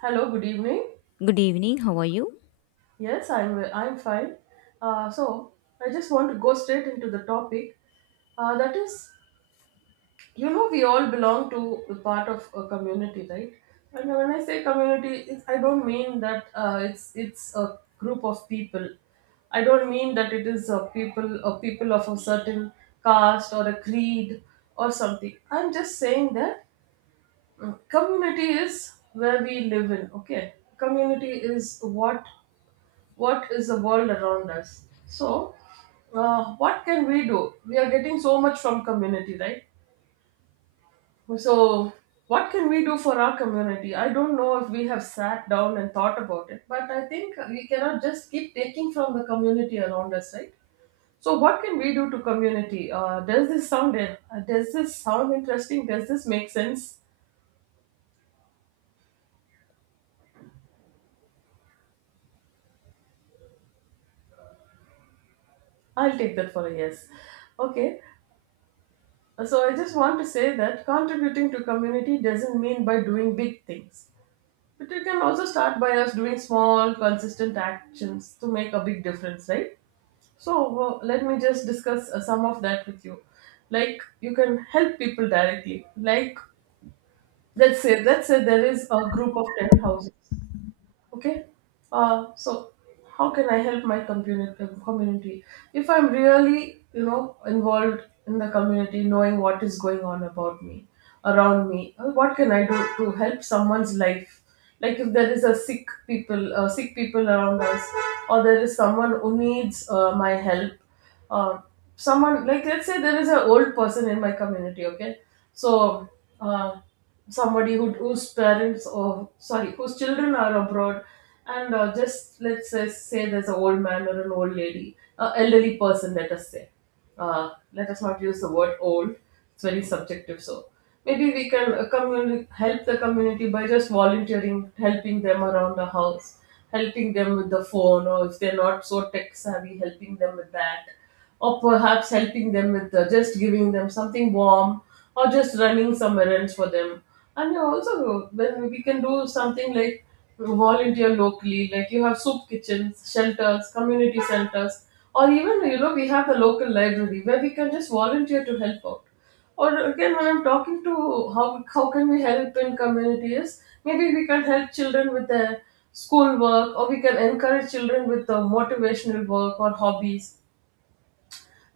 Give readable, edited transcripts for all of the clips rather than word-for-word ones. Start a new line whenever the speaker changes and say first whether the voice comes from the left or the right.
right: Hello, good evening.
left: Good evening. How are you?
right: Yes, I'm fine. So I just want to go straight into the topic. That is, you know, we all belong to a part of a community, right? And when I say community, it's, I don't mean that it's a group of people. I don't mean that it is a people of a certain caste or a creed or something. I'm just saying that community is where we live in. Okay, community is what what is the world around us. So what can we do? We are getting so much from community, right? So what can we do for our community? I don't know if we have sat down and thought about it, but I think we cannot just keep taking from the community around us, right? So what can we do to community? Does this sound interesting? Does this make sense? I'll take that for a yes. Okay. So I just want to say that contributing to community doesn't mean by doing big things. But it can also start by us doing small, consistent actions to make a big difference, right? So let me just discuss some of that with you. Like, you can help people directly. Like, let's say there is a group of 10 houses. Okay. So how can I help my community? Community, if I'm really, you know, involved in the community, knowing what is going on about me, around me, what can I do to help someone's life? Like, if there is a sick people around us, or there is someone who needs my help. Uh, Someone like, let's say there is an old person in my community. Okay, so. Uh, Somebody who, whose parents, or sorry, whose children are abroad, and just let's say, say there's an old man or an old lady, an elderly person, let us say. Let us not use the word old. It's very subjective. So maybe we can help the community by just volunteering, helping them around the house, helping them with the phone, or if they're not so tech savvy, helping them with that, or perhaps helping them with just giving them something warm, or just running some errands for them. And you also, when we can do something like volunteer locally, like you have soup kitchens, shelters, community centers, or even, you know, we have the local library where we can just volunteer to help out. Or again, when I'm talking to how can we help in communities, maybe we can help children with their schoolwork, or we can encourage children with the motivational work or hobbies.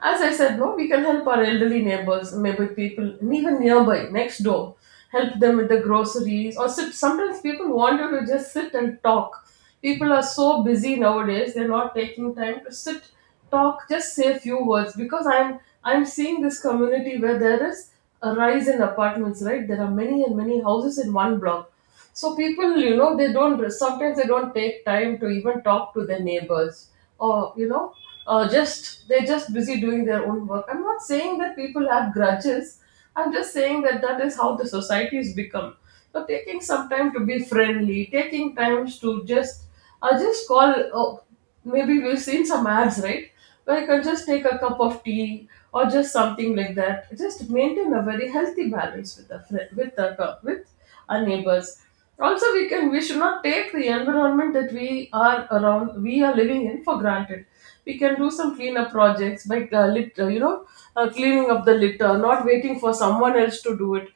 right: As I said, no, we can help our elderly neighbors, maybe people even nearby, next door, help them with the groceries or sit. Sometimes people want you to just sit and talk. People are so busy nowadays; they're not taking time to sit, talk, just say a few words. Because I'm seeing this community where there is a rise in apartments. Right, there are many and many houses in one block. So people, you know, they don't sometimes they don't take time to even talk to their neighbors, or you know, just they're just busy doing their own work. I'm not saying that people have grudges. I'm just saying that that is how the society's become. So taking some time to be friendly, taking times to just, I just call. Oh, maybe we've seen some ads, right? Like, or just take a cup of tea or just something like that. Just maintain a very healthy balance with the friend, with the with our neighbors. Also, we can we should not take the environment that we are around, we are living in, for granted. We can do some cleanup projects by you know, cleaning up the litter, not waiting for someone else to do it,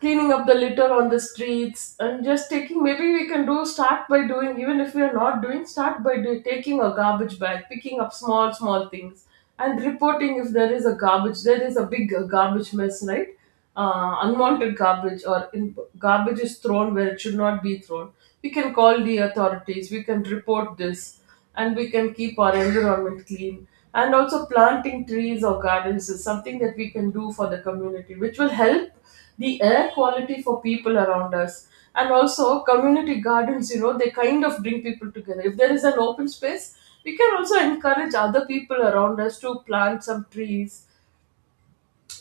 right: cleaning up the litter on the streets, and just taking, maybe we can do, start by doing, even if we are not doing, start by taking a garbage bag, picking up small small things, and reporting if there is a garbage, there is a big garbage mess, right? Unwanted garbage, or in, garbage is thrown where it should not be thrown, we can call the authorities, we can report this, and we can keep our environment clean. And also planting trees or gardens is something that we can do for the community, which will help the air quality for people around us. And also, community gardens, you know, they kind of bring people together. If there is an open space, we can also encourage other people around us to plant some trees.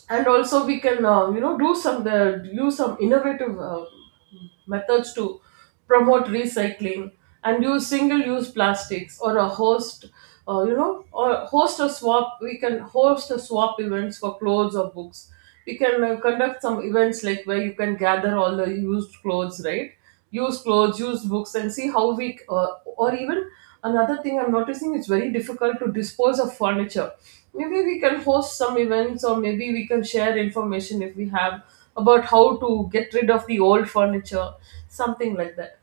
right: And also we can you know, do some use some innovative methods to promote recycling and use single use plastics. Or a host you know, or host a swap, we can host a swap events for clothes or books. We can conduct some events like where you can gather all the used clothes, right? Use clothes, use books, and see how we, or even, another thing I'm noticing, it's very difficult to dispose of furniture. Maybe we can host some events, or maybe we can share information if we have about how to get rid of the old furniture, something like that.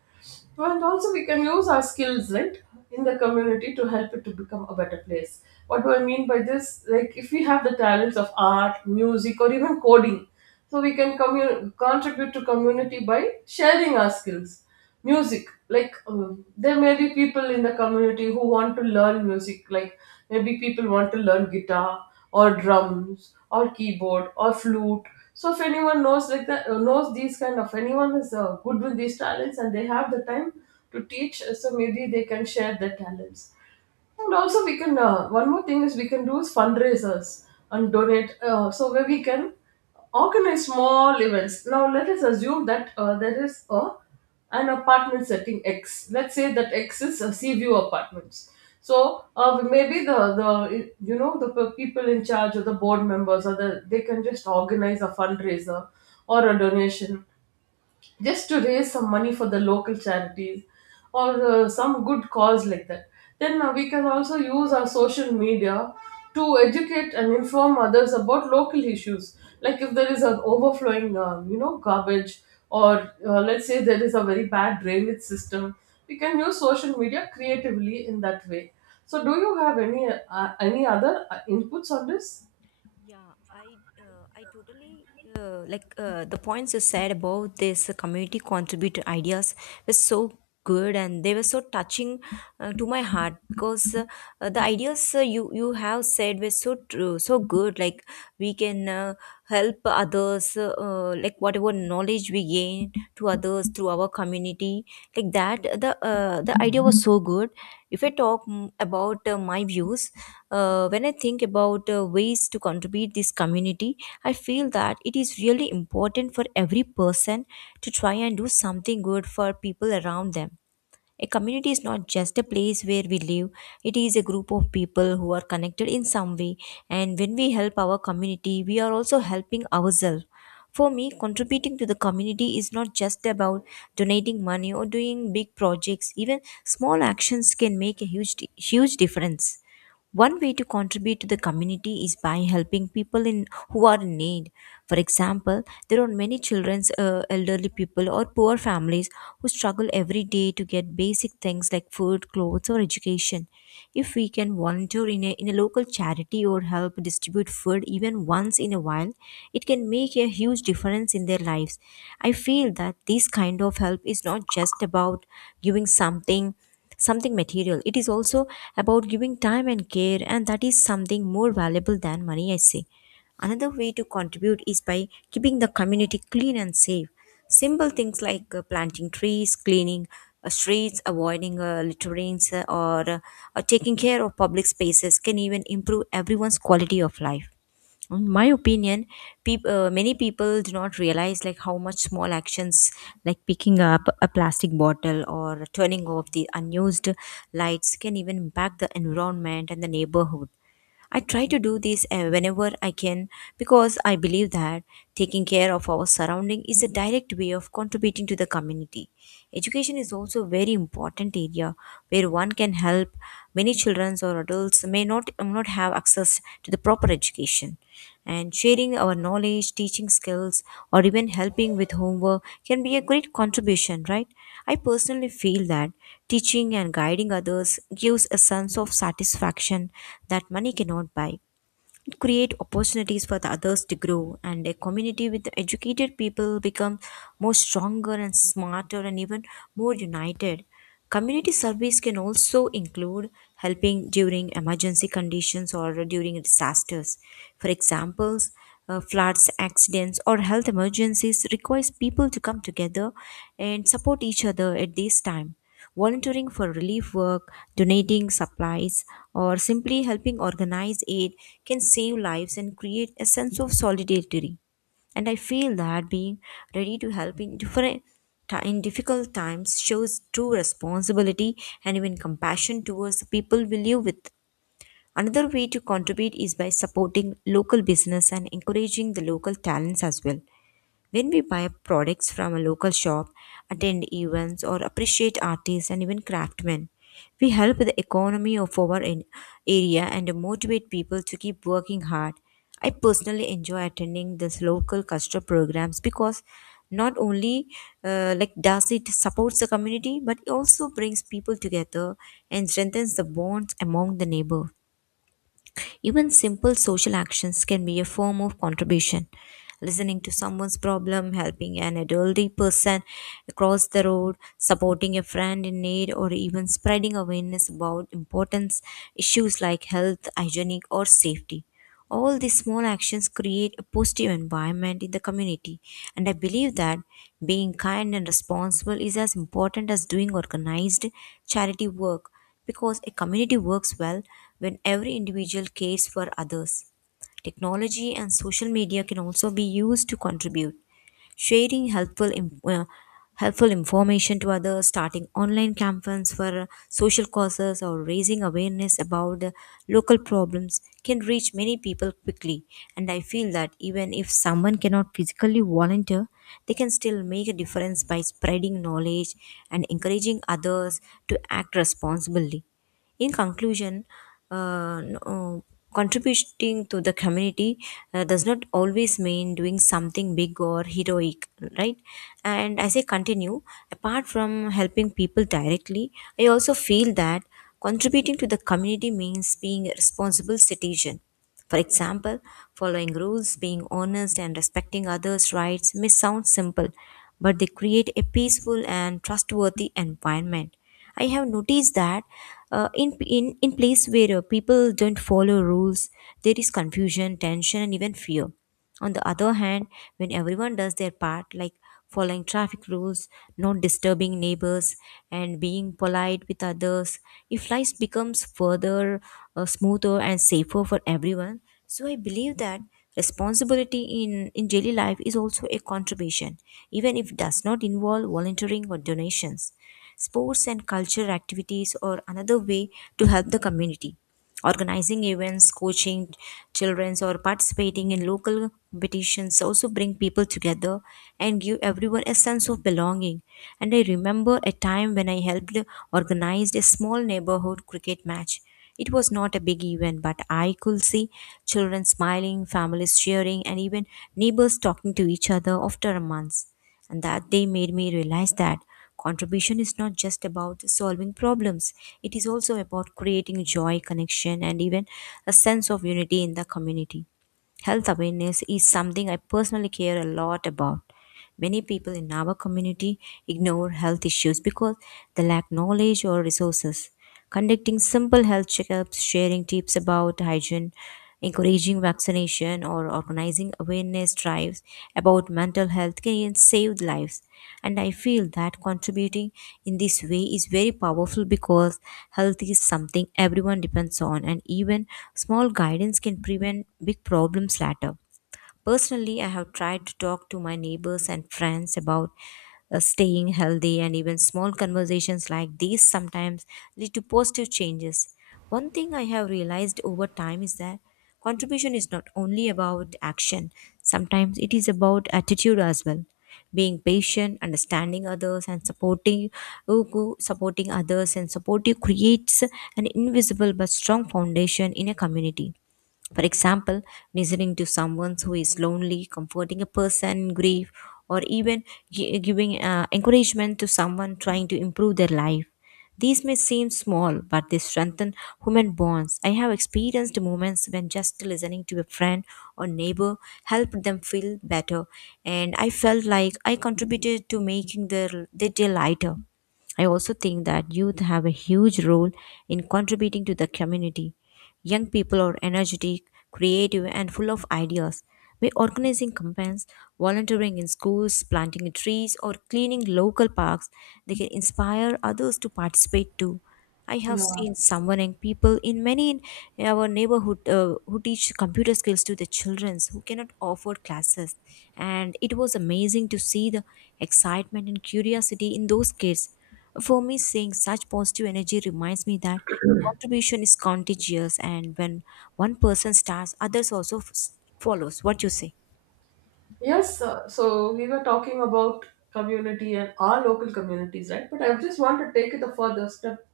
right: So, and also, we can use our skills, right, in the community to help it to become a better place. What do I mean by this? Like, if we have the talents of art, music, or even coding, so we can contribute to community by sharing our skills. Music, like, there may be people in the community who want to learn music, like maybe people want to learn guitar or drums or keyboard or flute. So if anyone knows, like that, knows these kind of, anyone is good with these talents and they have the time to teach, so maybe they can share their talents. And also, we can, one more thing is we can do is fundraisers and donate. So where we can organize small events. Now let us assume that there is a an apartment setting X. Let's say that X is a sea view apartments. So maybe the you know, the people in charge or the board members or the, they can just organize a fundraiser or a donation just to raise some money for the local charities or some good cause like that. Then we can also use our social media to educate and inform others about local issues. Like, if there is an overflowing, you know, garbage, or let's say there is a very bad drainage system, we can use social media creatively in that way. So, do you have any other inputs on this?
left: Yeah, I totally like the points you said about this community contributor ideas were so good, and they were so touching to my heart. Because the ideas you have said were so true, so good. Like we can help others, like whatever knowledge we gain to others through our community, like that. The idea was so good. If I talk about my views. When I think about ways to contribute this community, I feel that it is really important for every person to try and do something good for people around them. A community is not just a place where we live, it is a group of people who are connected in some way. And when we help our community, we are also helping ourselves. For me, contributing to the community is not just about donating money or doing big projects. Even small actions can make a huge difference. One way to contribute to the community is by helping people in who are in need. For example, there are many children, elderly people, or poor families who struggle every day to get basic things like food, clothes, or education. If we can volunteer in a local charity or help distribute food even once in a while, it can make a huge difference in their lives. I feel that this kind of help is not just about giving something material. It is also about giving time and care, and that is something more valuable than money, I say. Another way to contribute is by keeping the community clean and safe. Simple things like planting trees, cleaning streets, avoiding littering, or taking care of public spaces can even improve everyone's quality of life. In my opinion, many people do not realize like how much small actions like picking up a plastic bottle or turning off the unused lights can even impact the environment and the neighborhood. I try to do this whenever I can, because I believe that taking care of our surrounding is a direct way of contributing to the community. Education is also a very important area where one can help. Many children or adults may not have access to the proper education, and sharing our knowledge, teaching skills, or even helping with homework can be a great contribution, right? I personally feel that teaching and guiding others gives a sense of satisfaction that money cannot buy. It creates opportunities for the others to grow, and a community with educated people become more stronger and smarter and even more united. Community service can also include helping during emergency conditions or during disasters. For examples, floods, accidents, or health emergencies requires people to come together and support each other at this time. Volunteering for relief work, donating supplies, or simply helping organize aid can save lives and create a sense of solidarity. And I feel that being ready to help in different in difficult times shows true responsibility and even compassion towards the people we live with. Another way to contribute is by supporting local business and encouraging the local talents as well. When we buy products from a local shop, attend events, or appreciate artists and even craftsmen, we help the economy of our in- area and motivate people to keep working hard. I personally enjoy attending this local cultural programs because not only like does it supports the community, but it also brings people together and strengthens the bonds among the neighbor. Even simple social actions can be a form of contribution: listening to someone's problem, helping an elderly person across the road, supporting a friend in need, or even spreading awareness about important issues like health, hygienic, or safety. All these small actions create a positive environment in the community, and I believe that being kind and responsible is as important as doing organized charity work, because a community works well when every individual cares for others. Technology and social media can also be used to contribute, sharing helpful information to others, starting online campaigns for social causes, or raising awareness about local problems can reach many people quickly. And I feel that even if someone cannot physically volunteer, they can still make a difference by spreading knowledge and encouraging others to act responsibly. In conclusion, uh, n- uh, contributing to the community does not always mean doing something big or heroic, right? And as I continue, apart from helping people directly, I also feel that contributing to the community means being a responsible citizen. For example, following rules, being honest, and respecting others' rights may sound simple, but they create a peaceful and trustworthy environment. I have noticed that in places where people don't follow rules, there is confusion, tension, and even fear. On the other hand, when everyone does their part, like following traffic rules, not disturbing neighbors, and being polite with others, if life becomes further smoother and safer for everyone. So I believe that responsibility in daily life is also a contribution, even if it does not involve volunteering or donations. Sports and cultural activities are another way to help the community, organizing events, coaching childrens, or participating in local competitions also bring people together and give everyone a sense of belonging. And I remember a time when I helped organize a small neighborhood cricket match. It was not a big event, but I could see children smiling, families cheering, and even neighbors talking to each other after months. And that day made me realize that contribution is not just about solving problems, it is also about creating joy, connection, and even a sense of unity in the community. Health awareness is something I personally care a lot about. Many people in our community ignore health issues because they lack knowledge or resources. Conducting simple health checkups, sharing tips about hygiene, encouraging vaccination, or organizing awareness drives about mental health can save lives. And I feel that contributing in this way is very powerful because health is something everyone depends on, and even small guidance can prevent big problems later. Personally, I have tried to talk to my neighbors and friends about staying healthy, and even small conversations like these sometimes lead to positive changes. One thing I have realized over time is that contribution is not only about action, sometimes it is about attitude as well. Being patient, understanding others, and supporting others and supportive creates an invisible but strong foundation in a community. For example, listening to someone who is lonely, comforting a person in grief, or even giving encouragement to someone trying to improve their life. These may seem small, but they strengthen human bonds. I have experienced moments when just listening to a friend or neighbor helped them feel better, and I felt like I contributed to making their day lighter. I also think that youth have a huge role in contributing to the community. Young people are energetic, creative, and full of ideas. By organizing campaigns, volunteering in schools, planting trees, or cleaning local parks, they can inspire others to participate too. I have
right: Yeah.
left: seen someone young people in many in our neighborhood who teach computer skills to the children who cannot afford classes, and it was amazing to see the excitement and curiosity in those kids. For me, seeing such positive energy reminds me that contribution is contagious, and when one person starts, others also follows. What you say?
right: Yes, so we were talking about community and our local communities, right? But I just want to take it a further step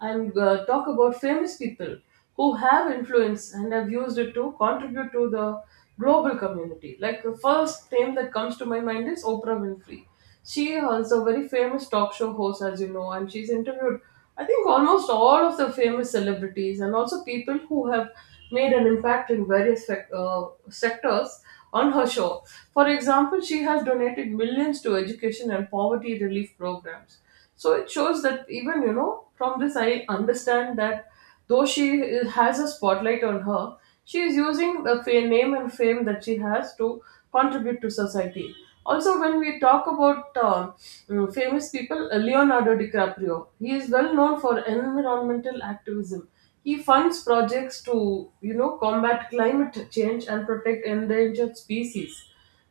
right: and talk about famous people who have influence and have used it to contribute to the global community. Like, the first name that comes to my mind is Oprah Winfrey. She is a very famous talk show host, as you know, and she's interviewed, I think, almost all of the famous celebrities and also people who have made an impact in various sectors on her show. For example, she has donated millions to education and poverty relief programs. So it shows that, even, you know, from this I understand that though she has a spotlight on her, she is using the name and fame that she has to contribute to society. Also, when we talk about famous people, Leonardo DiCaprio, he is well known for environmental activism. He funds projects to, you know, combat climate change and protect endangered species.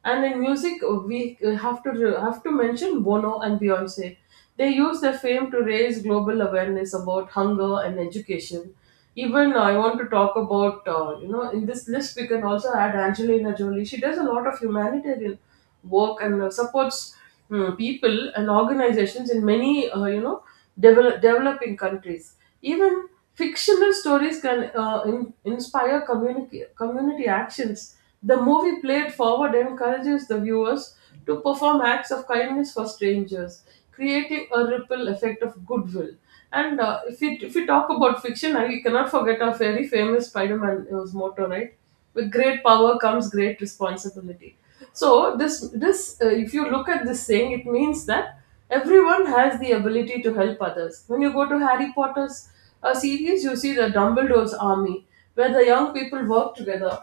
right: And in music, we have to mention Bono and Beyonce. They use their fame to raise global awareness about hunger and education. Even I want to talk about, you know, in this list we can also add Angelina Jolie. She does a lot of humanitarian work and supports people and organizations in many developing countries. Even fictional stories can inspire community actions. The movie Played Forward encourages the viewers to perform acts of kindness for strangers, creating a ripple effect of goodwill. And if we talk about fiction, we cannot forget our very famous Spider-Man motto, right? With great power comes great responsibility. So this if you look at this saying, it means that everyone has the ability to help others. When you go to Harry Potter's series, you see the Dumbledore's Army, where the young people work together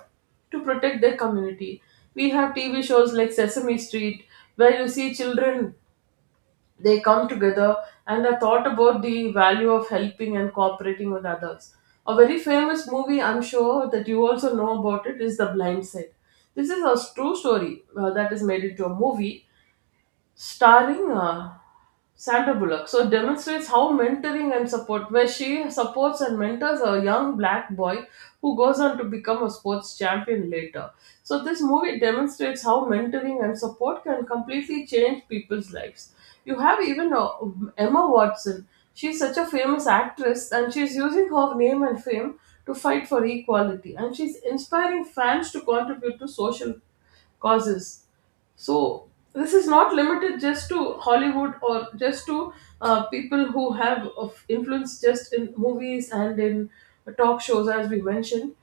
right: to protect their community. We have TV shows like Sesame Street, where you see children, they come together, and I thought about the value of helping and cooperating with others. A very famous movie, I'm sure that you also know about it, is The Blind Side. This is a true story that is made into a movie, starring Sandra Bullock. So demonstrates how mentoring and support, where she supports and mentors a young black boy who goes on to become a sports champion later. So this movie demonstrates how mentoring and support can completely change people's lives. You have even Emma Watson. She's such a famous actress, and she's using her name and fame to fight for equality, and she's inspiring fans to contribute to social causes. So this is not limited just to Hollywood or just to people who have of influence just in movies and in talk shows, as we mentioned.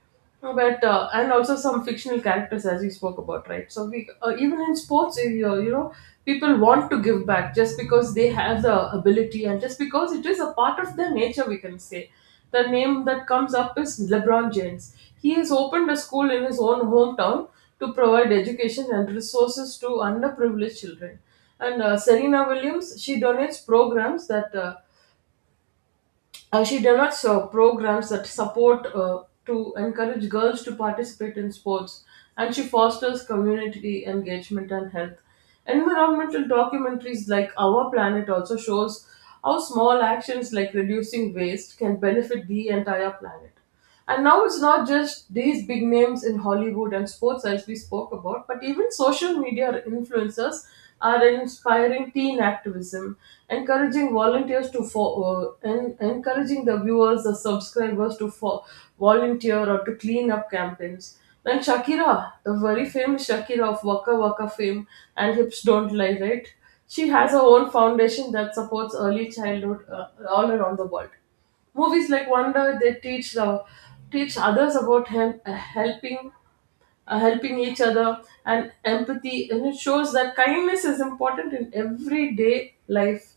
right: But and also some fictional characters, as you spoke about, right? So we even in sports, people want to give back just because they have the ability and just because it is a part of their nature, we can say. The name that comes up is LeBron James. He has opened a school in his own hometown to provide education and resources to underprivileged children. And Serena Williams, she donates programs that support to encourage girls to participate in sports, and she fosters community engagement and health. Environmental documentaries like Our Planet also shows how small actions like reducing waste can benefit the entire planet. And now it's not just these big names in Hollywood and sports as we spoke about, but even social media influencers are inspiring teen activism, encouraging volunteers to fo- en- encouraging the viewers, the subscribers volunteer or to clean up campaigns. And Shakira, the very famous Shakira of Waka Waka fame and Hips Don't Lie, right? She has her own foundation that supports early childhood all around the world. Movies like Wonder, they teach others about him, helping each other and empathy, and it shows that kindness is important in everyday life.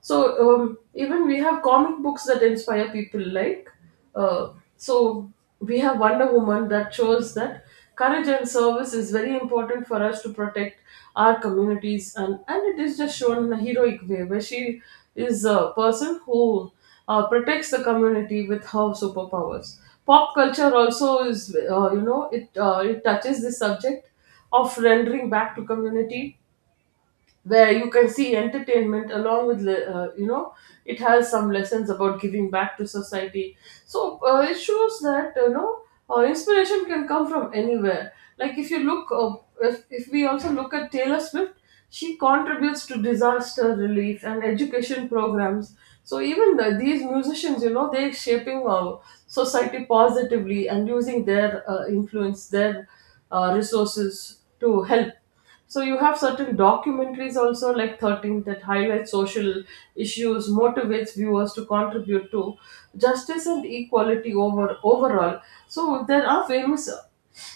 right: So even we have comic books that inspire people, uh, so we have Wonder Woman that shows that courage and service is very important for us to protect our communities, and it is just shown in a heroic way, where she is a person who protects the community with her superpowers. Pop culture also is, it touches the subject of rendering back to community, where you can see entertainment along with it has some lessons about giving back to society. So it shows that, you know, inspiration can come from anywhere. like if you look uh, if we also look at Taylor Swift, she contributes to disaster relief and education programs. So even these musicians, you know, they're shaping society positively and using their influence, their resources to help. So you have certain documentaries also like 13 that highlight social issues, motivates viewers to contribute to justice and equality, overall. So there are famous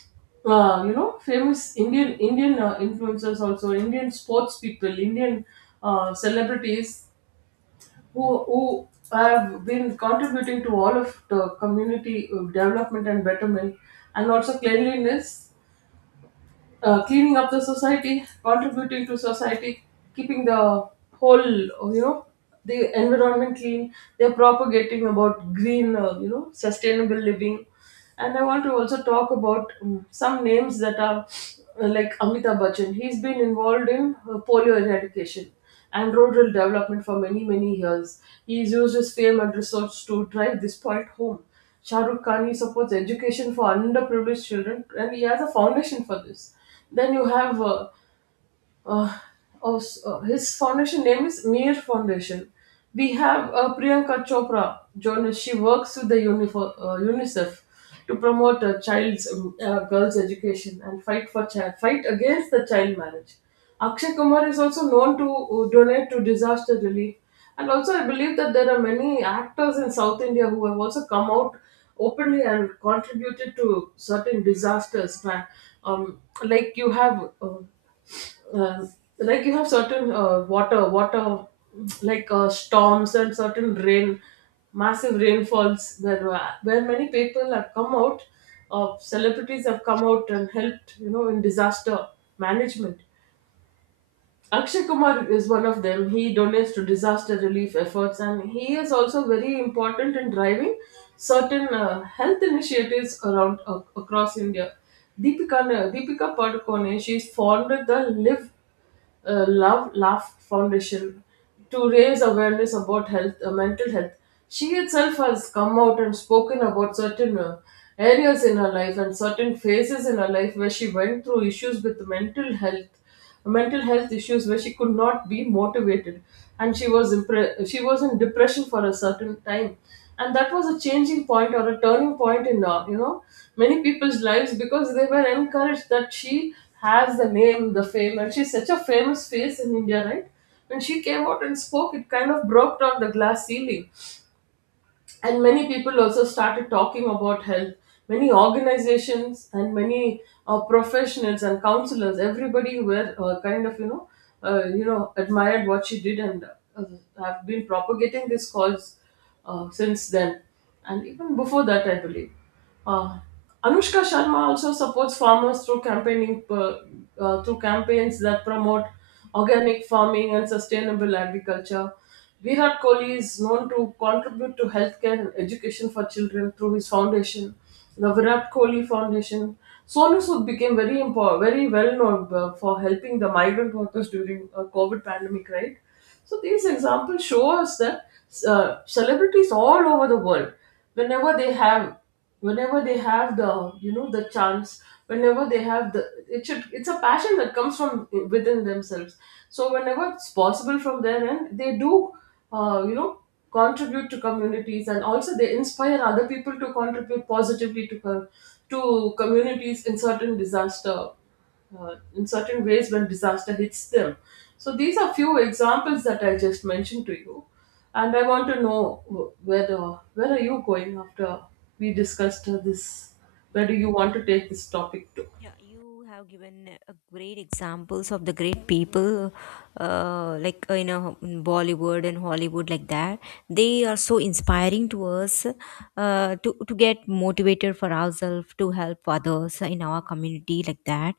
right: you know, famous indian indian influencers, also Indian sports people, Indian celebrities, who have been contributing to all of the community development and betterment, and also cleanliness, cleaning up the society, contributing to society, keeping the whole, the environment clean. They're propagating about green, sustainable living. And I want to also talk about some names that are like Amitabh Bachchan. He's been involved in polio eradication and rural development for many, many years. He has used his fame and research to drive this point home. Shah Rukh Khan, he supports education for underprivileged children, and he has a foundation for this. Then you have uh, his foundation name is Mir Foundation. We have Priyanka Chopra, journalist. She works with the UNICEF to promote child's girls' education and fight for child fight against the child marriage. Akshay Kumar is also known to donate to disaster relief, and also I believe that there are many actors in South India who have also come out openly and contributed to certain disasters. Um, like you have. Uh, um, like you have certain water storms and certain rain, massive rainfalls where many people have come out, celebrities have come out and helped, you know, in disaster management. Akshay Kumar is one of them. He donates to disaster relief efforts, and he is also very important in driving certain health initiatives around ac across India. deepika Deepika Padukone, she's founded the live Love Laugh Foundation to raise awareness about health, mental health. She herself has come out and spoken about certain areas in her life and certain phases in her life where she went through issues with mental health issues where she could not be motivated, and she was she was in depression for a certain time, and that was a changing point or a turning point in, many people's lives, because they were encouraged that she has the name, the fame, and she's such a famous face in India, right? When she came out and spoke, it kind of broke down the glass ceiling, and many people also started talking about health. Many organizations and many professionals and counselors, everybody were admired what she did, and uh, have been propagating this cause since then, and even before that, I believe. uh, Anushka Sharma also supports farmers through campaigning through campaigns that promote organic farming and sustainable agriculture. Virat Kohli is known to contribute to healthcare and education for children through his foundation, the Virat Kohli Foundation. Sonu Sood became very important, very well known for helping the migrant workers during a COVID pandemic, right? So these examples show us that celebrities all over the world, whenever they have, whenever they have the, you know, the chance, whenever they have the, it should, it's a passion that comes from within themselves. So whenever it's possible from their end, they do you know, contribute to communities, and also they inspire other people to contribute positively to communities in certain disaster, in certain ways when disaster hits them. So these are few examples that I just mentioned to you, and I want to know where are you going after we discussed this? Where
left: Yeah,
right: do you want to take this topic to?
left: Yeah, you have given great examples of the great people, like in Bollywood and Hollywood, like that. They are so inspiring to us, to get motivated for ourselves, to help others in our community, like that.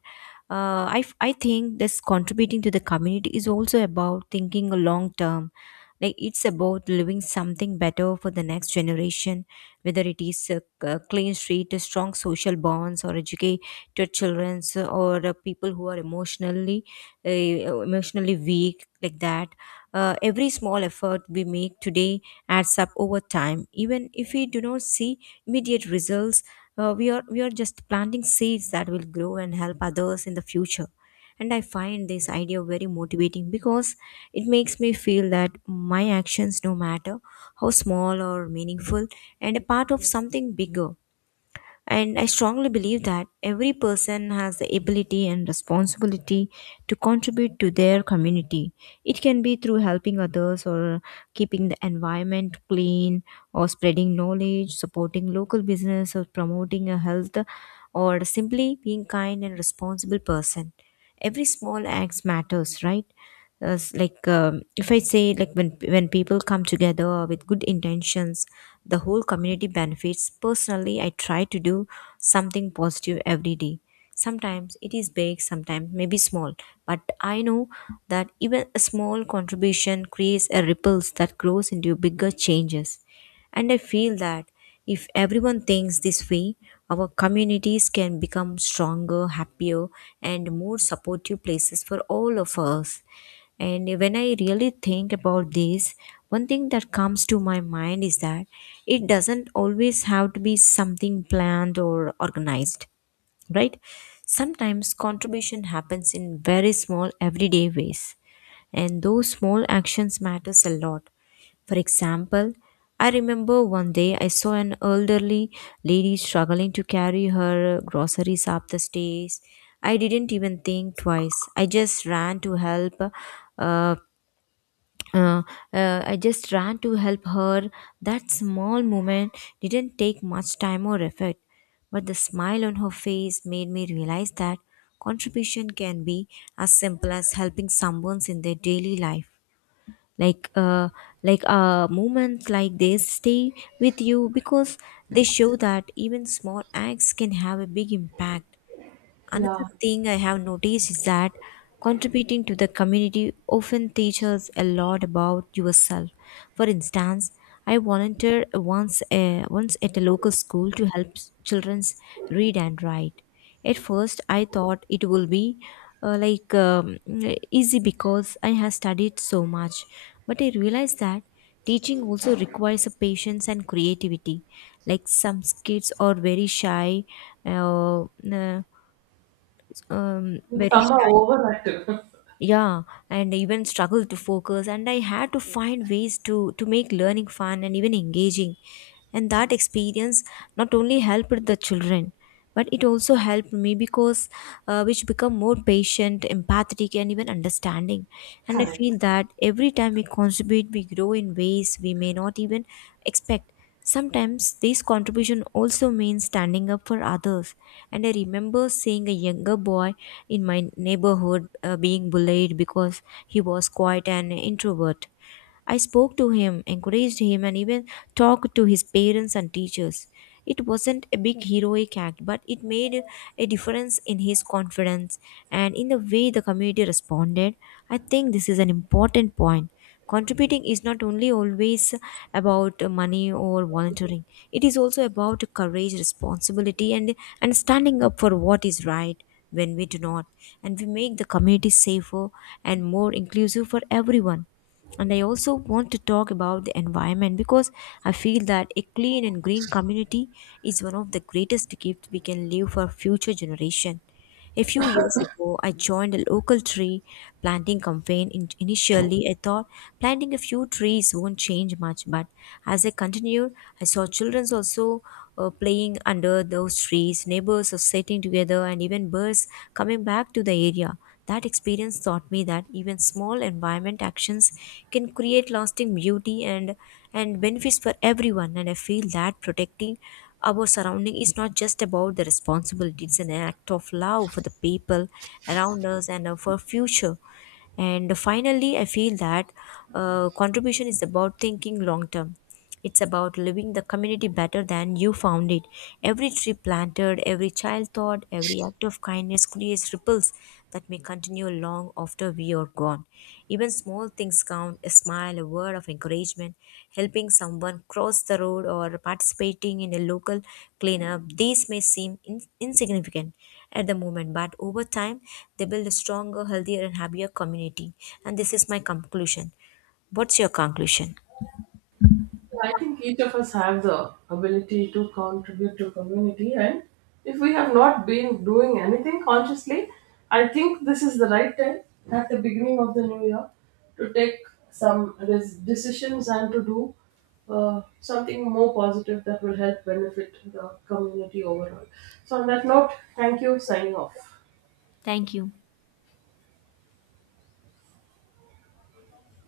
left: I think this contributing to the community is also about thinking a long term. Like it's about living something better for the next generation, whether it is a clean street, a strong social bonds, or education to childrens or people who are emotionally weak, like that. Every small effort we make today adds up over time. Even if we do not see immediate results, we are just planting seeds that will grow and help others in the future. And I find this idea very motivating because it makes me feel that my actions, no matter how small or meaningful, and a part of something bigger. And I strongly believe that every person has the ability and responsibility to contribute to their community. It can be through helping others or keeping the environment clean or spreading knowledge, supporting local business or promoting a health or simply being kind and responsible person. Every small acts matters, right? As like if I say like when people come together with good intentions, the whole community benefits. Personally I try to do something positive every day. Sometimes it is big, sometimes maybe small, but I know that even a small contribution creates a ripples that grows into bigger changes. And I feel that if everyone thinks this way, our communities can become stronger, happier, and more supportive places for all of us. And when I really think about this, one thing that comes to my mind is that it doesn't always have to be something planned or organized, right? Sometimes contribution happens in very small everyday ways and those small actions matters a lot. For example, I remember one day I saw an elderly lady struggling to carry her groceries up the stairs. I didn't even think twice, I just ran to help uh, uh, I just ran to help her. That small moment didn't take much time or effort, but the smile on her face made me realize that contribution can be as simple as helping someone in their daily life. Like uh like uh moments like this stay with you because they show that even small acts can have a big impact. Another
right: Yeah,
left: thing I have noticed is that contributing to the community often teaches a lot about yourself. For instance, I volunteered once at a local school to help children read and write. At first, I thought it will be uh, like um, easy because I have studied so much, but I realized that teaching also requires a patience and creativity. Like some kids are very shy. Uh, uh, very
right: summer
left: shy,
right: over at
left: yeah, and I even struggled to focus and I had to find ways to make learning fun and even engaging. And that experience not only helped the children but it also helped me because which become more patient, empathetic and even understanding. And I
right: correct.
left: feel that every time we contribute we grow in ways we may not even expect. Sometimes this contribution also means standing up for others. And I remember seeing a younger boy in my neighborhood being bullied because he was quite an introvert. I spoke to him, encouraged him, and even talked to his parents and teachers. It wasn't a big heroic act, but it made a difference in his confidence and in the way the community responded. I think this is an important point. Contributing is not only always about money or volunteering, it is also about courage, responsibility, and standing up for what is right when we do not. And we make the community safer and more inclusive for everyone. And I also want to talk about the environment because I feel that a clean and green community is one of the greatest gifts we can leave for future generation. A few years ago I joined a local tree planting campaign. Initially I thought planting a few trees won't change much, but as I continued I saw children also playing under those trees, neighbors are sitting together and even birds coming back to the area. That experience taught me that even small environment actions can create lasting beauty and benefits for everyone. And I feel that protecting our surrounding is not just about the responsibility, it's an act of love for the people around us and for future. And finally, I feel that contribution is about thinking long term. It's about living the community better than you found it. Every tree planted, every child taught, every act of kindness creates ripples that may continue long after we are gone. Even small things count: a smile, a word of encouragement, helping someone cross the road, or participating in a local cleanup. These may seem insignificant at the moment, but over time, they build a stronger, healthier, and happier community. And this is my conclusion. What's your conclusion?
right: I think each of us have the ability to contribute to community, and if we have not been doing anything consciously, I think this is the right time at the beginning of the new year to take some decisions and to do something more positive that will help benefit the community overall. So, on that note, thank you. Signing off.
left: Thank you.